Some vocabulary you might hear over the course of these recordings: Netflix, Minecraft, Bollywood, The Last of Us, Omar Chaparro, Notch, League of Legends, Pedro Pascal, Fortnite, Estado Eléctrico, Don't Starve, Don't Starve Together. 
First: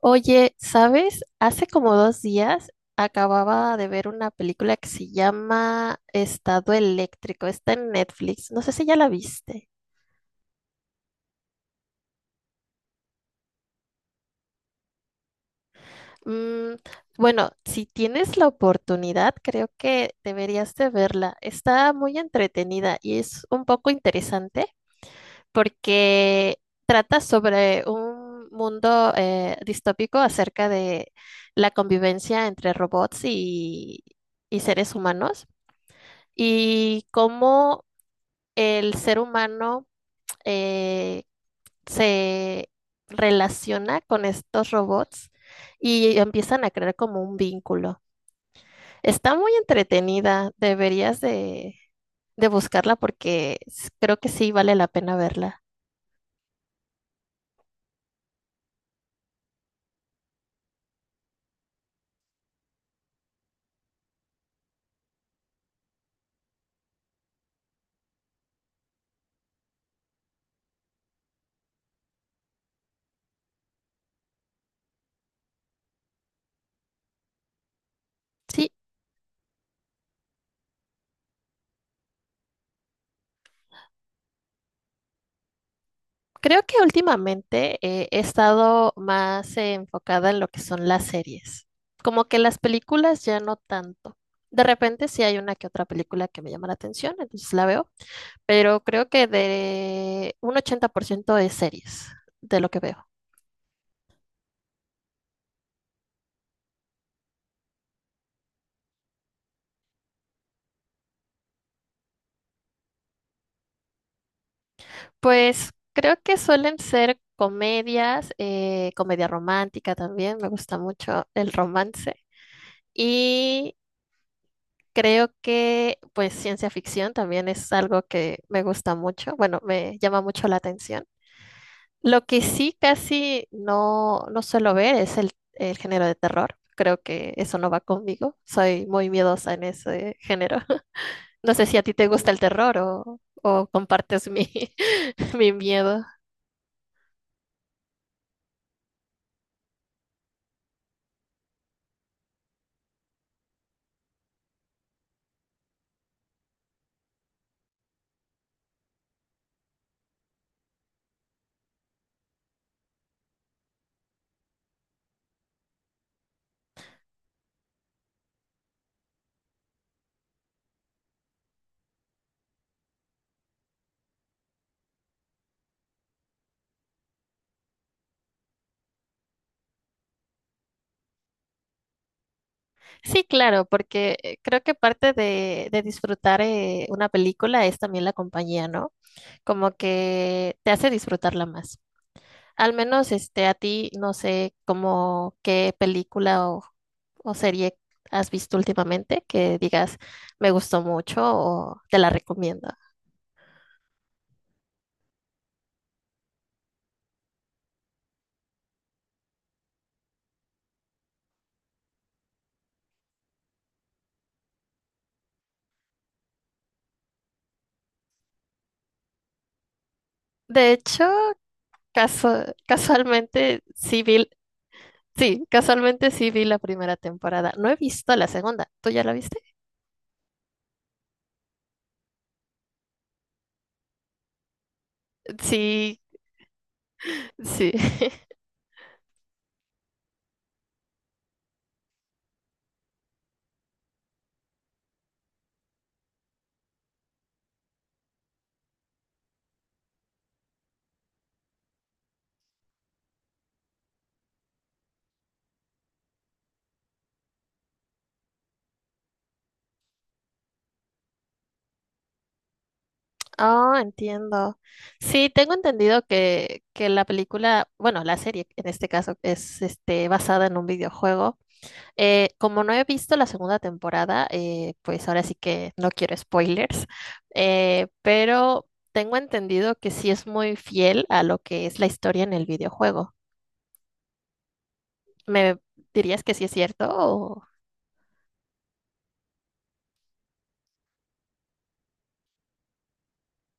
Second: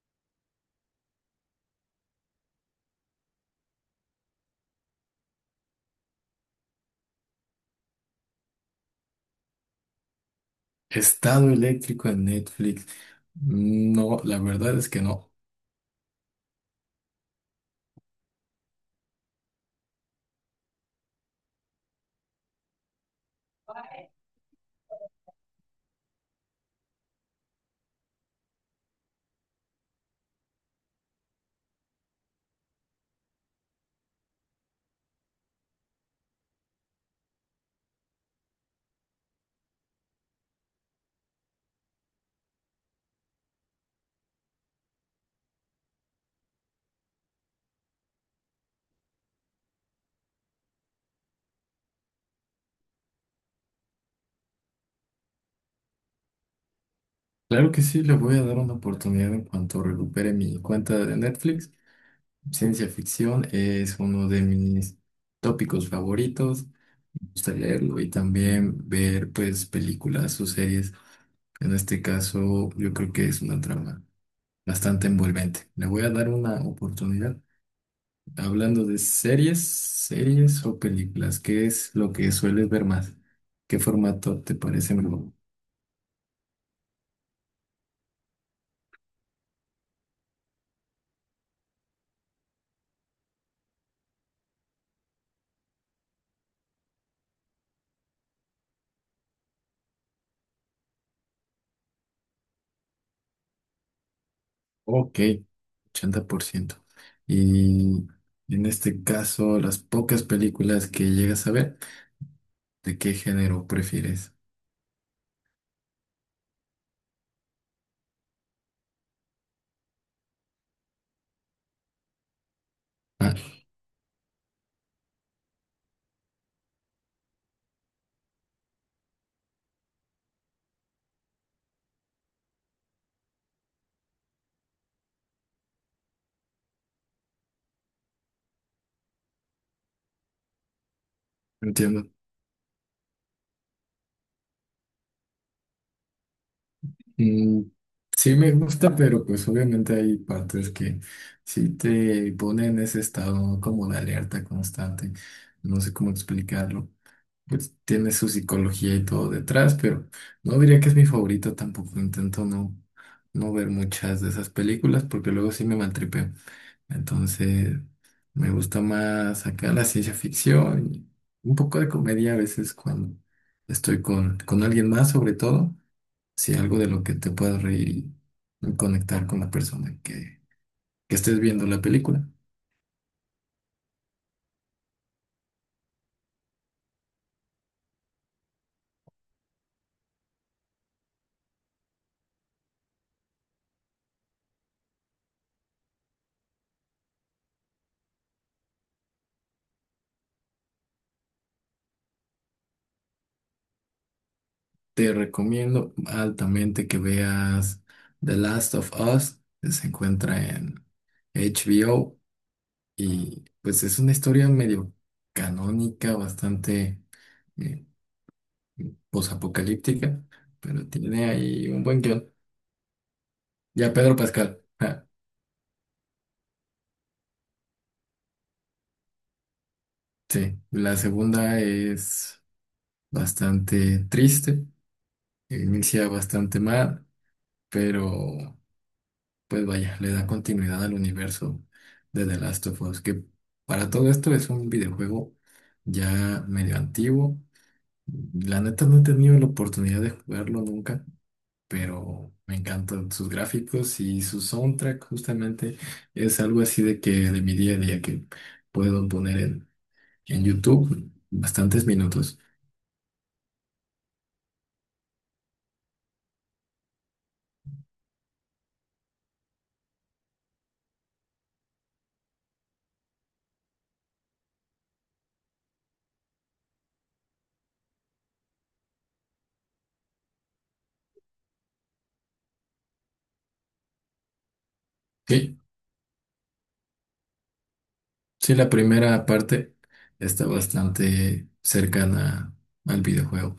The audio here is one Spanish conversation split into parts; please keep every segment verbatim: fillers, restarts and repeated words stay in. Oye, ¿sabes? Hace como dos días acababa de ver una película que se llama Estado Eléctrico. Está en Netflix. No sé si ya la viste. Estado eléctrico en Netflix. No, la verdad es que no. Mm, bueno, si tienes la oportunidad, creo que deberías de verla. Está muy entretenida y es un poco interesante porque trata sobre un mundo eh, distópico acerca de la convivencia entre robots y y seres humanos. Y cómo el ser humano eh, se relaciona con estos robots y empiezan a crear como un vínculo. Está muy entretenida, deberías de, de buscarla porque s- creo que sí vale la pena verla. Claro que sí, le voy a dar una oportunidad en cuanto recupere mi cuenta de Netflix. Ciencia ficción es uno de mis tópicos favoritos. Me gusta leerlo y también ver pues películas o series. En este caso, yo creo que es una trama bastante envolvente. Le voy a dar una oportunidad. Sí, Hablando de series, series o películas, ¿qué es lo que sueles ver más? ¿Qué formato te parece mejor? creo que últimamente eh, he estado más eh, enfocada en lo que son las series, como que las películas ya no tanto. De repente sí hay una que otra película que me llama la atención, entonces la veo, pero creo que de un ochenta por ciento de series, de lo que veo. Ok, ochenta por ciento. Y en este caso, las pocas películas que llegas a ver, ¿de qué género prefieres? Pues creo que suelen ser comedias, eh, comedia romántica también, me gusta mucho el romance. Ah, Y creo que pues ciencia ficción también es algo que me gusta mucho, bueno, me llama mucho la atención. Lo que sí casi no, no suelo ver es el, el género de terror. Creo que eso no va conmigo. Soy muy miedosa en ese género. No sé si a ti te entiendo. gusta el terror o, o compartes mi, mi miedo. Mm, sí me gusta, pero pues obviamente hay partes que sí te ponen en ese estado como de alerta constante. No sé cómo explicarlo. Pues tiene su psicología y todo detrás, pero no diría que es mi favorito tampoco. Intento no, no ver muchas de esas películas porque luego sí me maltripeo. Entonces, me gusta más acá la ciencia ficción y un poco de comedia a veces cuando estoy con, con alguien más, sobre todo, si algo de lo que te puedas reír y, y conectar con la persona que, que estés viendo la película. Sí, claro, porque eh, creo que parte de, de disfrutar eh, una película es también la compañía, ¿no? Como que te hace disfrutarla más. Al menos este, a ti, no sé como qué película o, o serie has visto últimamente que digas me gustó mucho o te la recomiendo. Te recomiendo altamente que veas The Last of Us, que se encuentra en H B O y pues es una historia medio canónica, bastante eh, posapocalíptica, De pero hecho, tiene ahí un buen guión. casu- casualmente Ya sí Pedro vi, Pascal. ah, sí, casualmente sí vi la primera temporada. No he visto la segunda. ¿Tú ya la viste? Sí, la segunda es bastante triste, Sí, inicia bastante mal, sí. pero pues vaya, le da continuidad al universo de The Last of Us, que para todo esto es un videojuego ya medio antiguo. La neta no he tenido la oportunidad de jugarlo nunca, pero me encantan sus gráficos y su soundtrack justamente es algo así de que de mi día a día que puedo poner en, en YouTube bastantes minutos. Oh, entiendo. Sí, tengo entendido que, que la película, bueno, la serie en este caso es este, basada en un videojuego. Eh, como no he visto la segunda temporada, eh, pues ahora sí que no quiero spoilers, eh, pero tengo entendido que sí es muy fiel a lo que es la historia en el videojuego. ¿Me Sí, dirías que sí es cierto? O- sí, la primera parte está bastante cercana al videojuego.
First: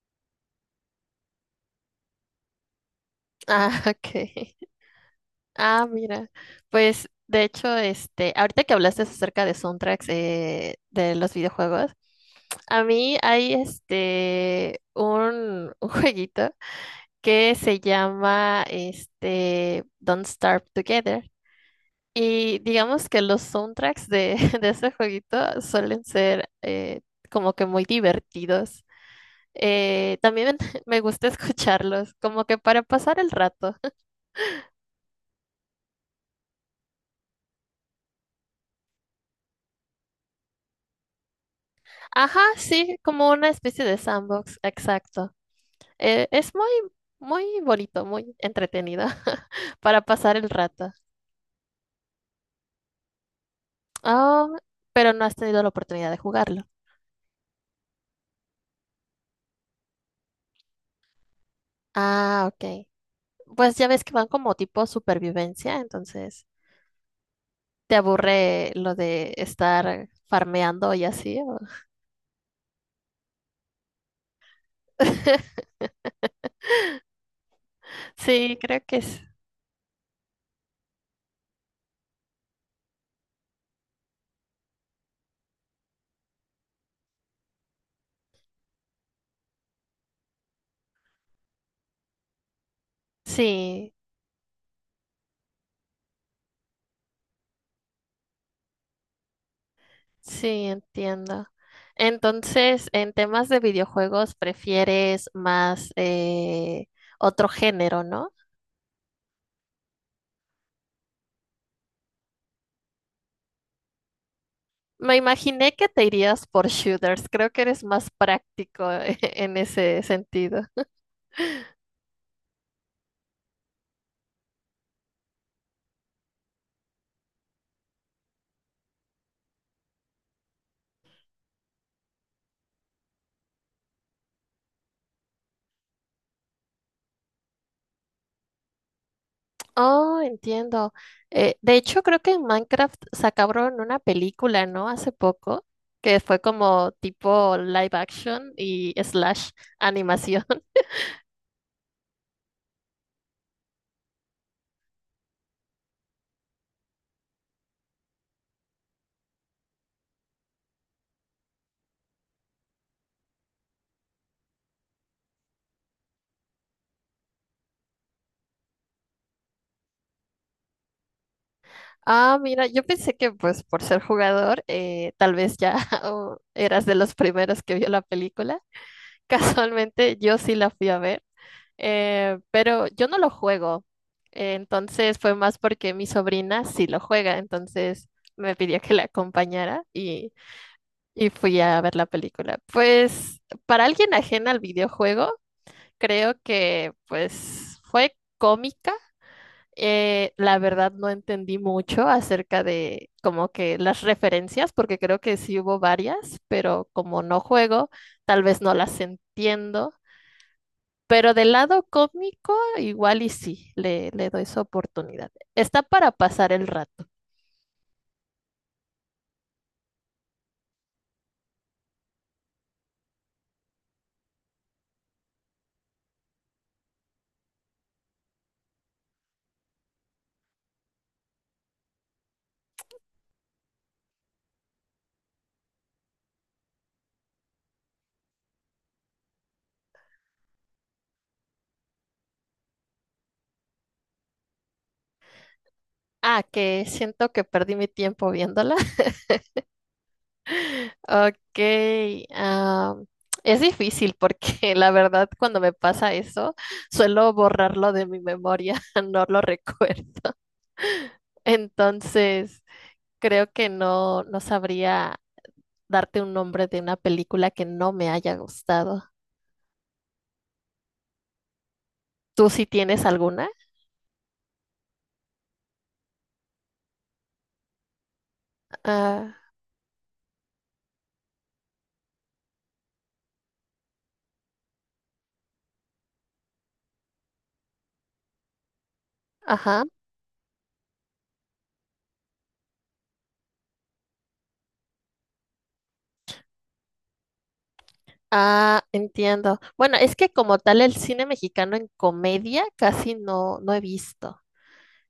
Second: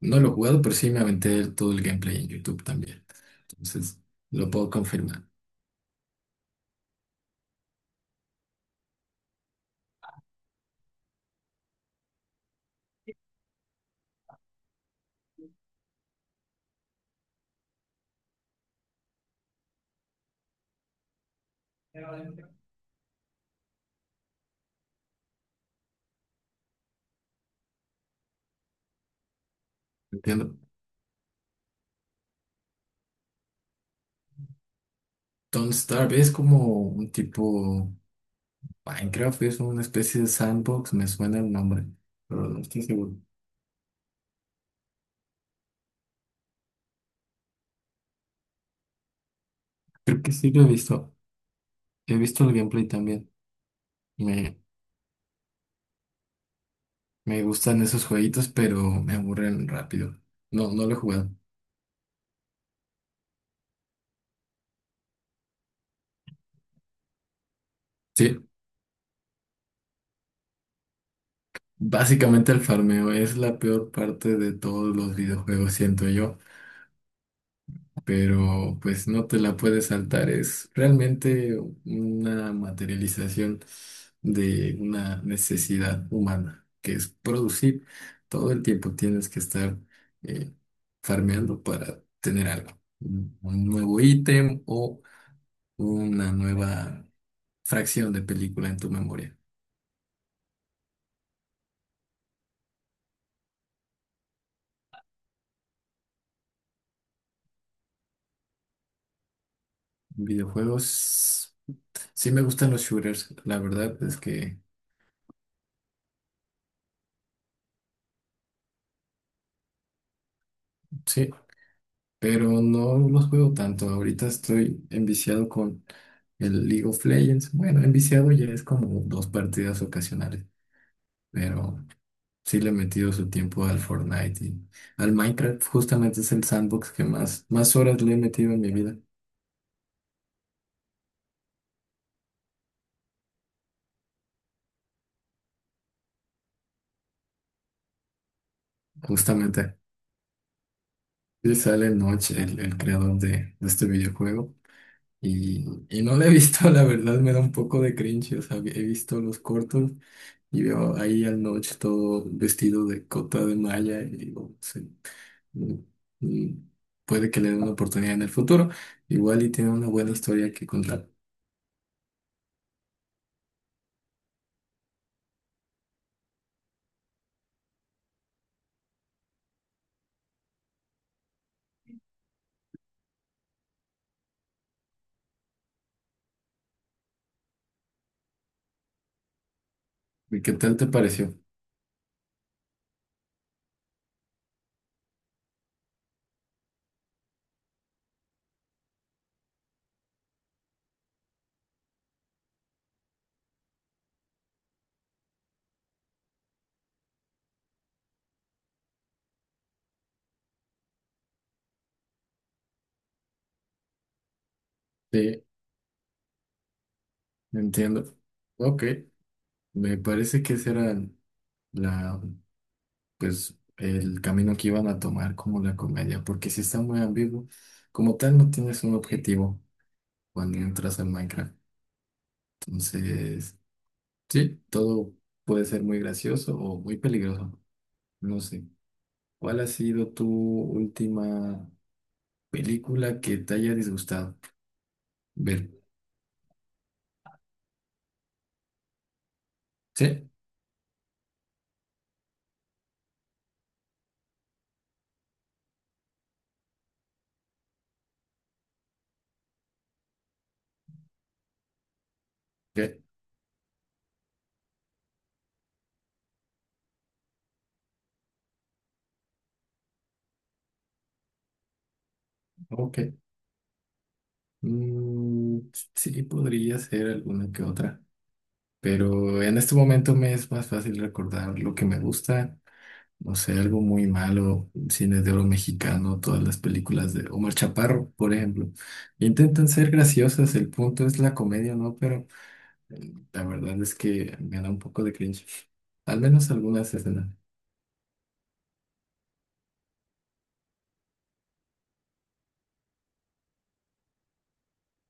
No lo he jugado, pero sí me aventé todo el gameplay en YouTube también. Ah, Entonces, lo ok. puedo confirmar. Ah, mira. Pues de hecho, este, ahorita que hablaste acerca de soundtracks eh, de los videojuegos, a mí hay este un, un jueguito que se llama este Don't Starve Together. Y digamos que los soundtracks de, de ese jueguito suelen ser eh, como que muy divertidos. Eh, también Entiendo. me gusta escucharlos, como que para pasar el rato. Don't Starve es como un tipo Minecraft, es una especie de sandbox, me suena el nombre, Ajá, pero no estoy sí, seguro. como una especie de sandbox, exacto. Eh, es muy, muy bonito, muy entretenido para Creo que pasar el sí lo he rato. visto. He visto el gameplay también. Oh, Me, pero no has tenido la oportunidad de jugarlo. me gustan esos jueguitos, pero me aburren rápido. No, no lo he jugado. Ah, ok. Pues ya ves que van como tipo supervivencia, entonces te Sí, aburre lo de estar farmeando y así. O- básicamente el farmeo es la peor parte de todos los videojuegos, siento yo. Sí, Pero creo que pues es. no te la puedes saltar. Es realmente una materialización de una necesidad humana, que es producir. Todo el tiempo tienes que estar eh, farmeando para tener algo, un un Sí, nuevo ítem o una nueva fracción de película en tu memoria. sí, entiendo. Entonces, en temas de videojuegos, prefieres más eh, otro género, ¿no? Videojuegos, sí me gustan los shooters, la verdad es que Me imaginé que te irías por shooters. Creo que eres más práctico en ese sentido. sí. Pero no los juego tanto. Ahorita estoy enviciado con el League of Legends. Bueno, enviciado ya es como dos partidas ocasionales, pero sí le he metido su tiempo al Fortnite y al Minecraft. Justamente es el sandbox que más, más horas le he metido en mi vida. Oh, entiendo. Eh, de hecho, creo que en Minecraft sacaron una película, ¿no? Hace poco, que fue como tipo live action y slash Justamente. animación. Sí sale Notch, el, el creador de, de este videojuego. Y, y no lo he visto, la verdad me da un poco de cringe. O sea, he visto los cortos y veo ahí al Notch todo vestido de cota de malla y digo, sí. mm, mm, Puede que le den una oportunidad en el futuro. Igual y tiene una buena historia que contar. Ah, mira, yo pensé que pues por ser jugador, eh, tal vez ya o eras de los primeros que vio la película. Casualmente, yo sí la fui a ver, eh, pero yo no lo juego. Eh, entonces fue más porque mi sobrina sí lo juega, entonces me pidió que la acompañara y... ¿Y qué tal te Y pareció? fui a ver la película. Pues para alguien ajena al videojuego, creo que pues fue cómica. Eh, la verdad no entendí mucho acerca de como que las referencias, porque creo que sí hubo varias, pero como no juego, tal vez no las entiendo. Pero del lado cómico, igual y sí, le, le doy su oportunidad. Sí, Está para pasar el rato. entiendo. Ok, me parece que ese era la, pues, el camino que iban a tomar como la comedia, porque si está muy ambiguo, como tal no tienes un objetivo cuando entras al Minecraft. Entonces, sí, todo puede ser muy gracioso o muy peligroso. No sé. ¿Cuál ha sido tu última? Película que te haya disgustado. Ver. Ah, que siento que perdí mi tiempo viéndola. Sí. Ok, ah, es difícil porque la verdad cuando me pasa eso suelo borrarlo de mi memoria, no lo recuerdo. Entonces, Ok. creo que no, no sabría darte un nombre de una película que no me haya gustado. ¿Tú sí tienes Ok. alguna? Mm, sí, podría ser alguna que otra. Ah, Pero en este momento me es más fácil recordar lo que me gusta. No sé, algo muy malo, cine de oro mexicano, todas las películas de Omar Chaparro, por ejemplo. Intentan ajá. ser graciosas, el punto es la comedia, ¿no? Pero eh, la verdad es que me da un poco de cringe. Al menos algunas escenas. Ah, entiendo. Bueno, es que como tal el cine mexicano en comedia casi no, no he visto.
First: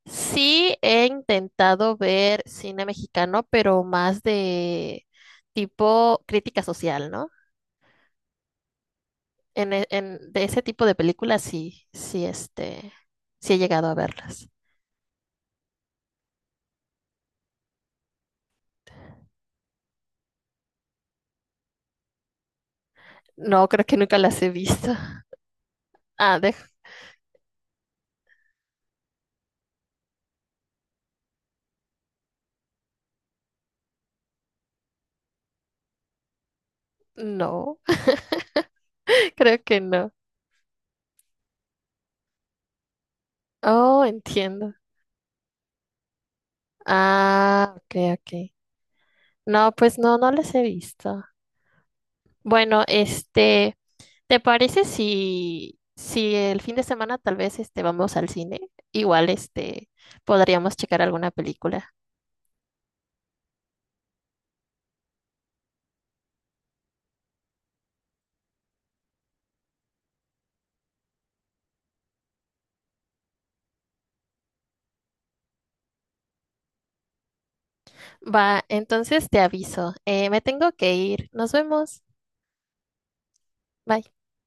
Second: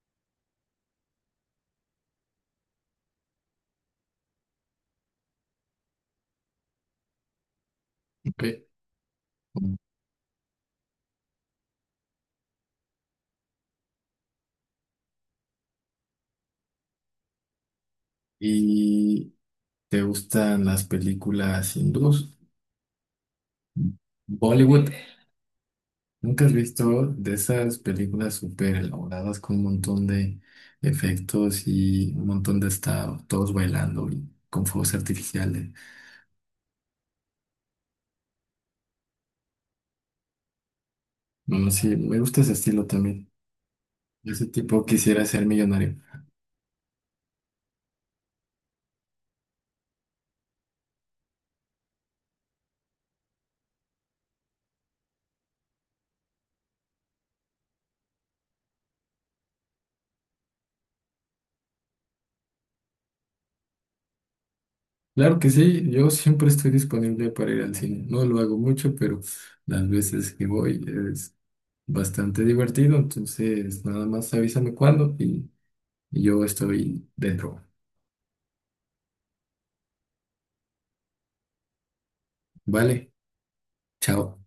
Sí, he intentado ver cine mexicano, pero más de tipo crítica social, ¿no? Ok. En, e- en- de ese tipo de películas sí, sí, este, sí he llegado a verlas. Y ¿te gustan las películas hindús? No, creo que nunca las he visto. Bollywood. Ah, ¿Nunca de, has visto de esas películas súper elaboradas con un montón de efectos y un montón de estados, todos bailando y con fuegos artificiales? no, creo que no. No, no, sí, me gusta ese estilo también. Oh, Ese entiendo. tipo quisiera ser millonario. Ah, ok, ok. No, pues no, no las he visto. Bueno, este. ¿Te parece si, si el fin de semana tal vez este, vamos al cine? Igual este, podríamos checar alguna película. Claro que sí, yo siempre estoy disponible para ir al cine. No lo hago mucho, pero las veces que voy es bastante divertido. Entonces, nada más avísame cuándo y y yo estoy dentro. Va, entonces te aviso. Eh, me tengo que ir. Nos vemos. Vale, Bye. chao.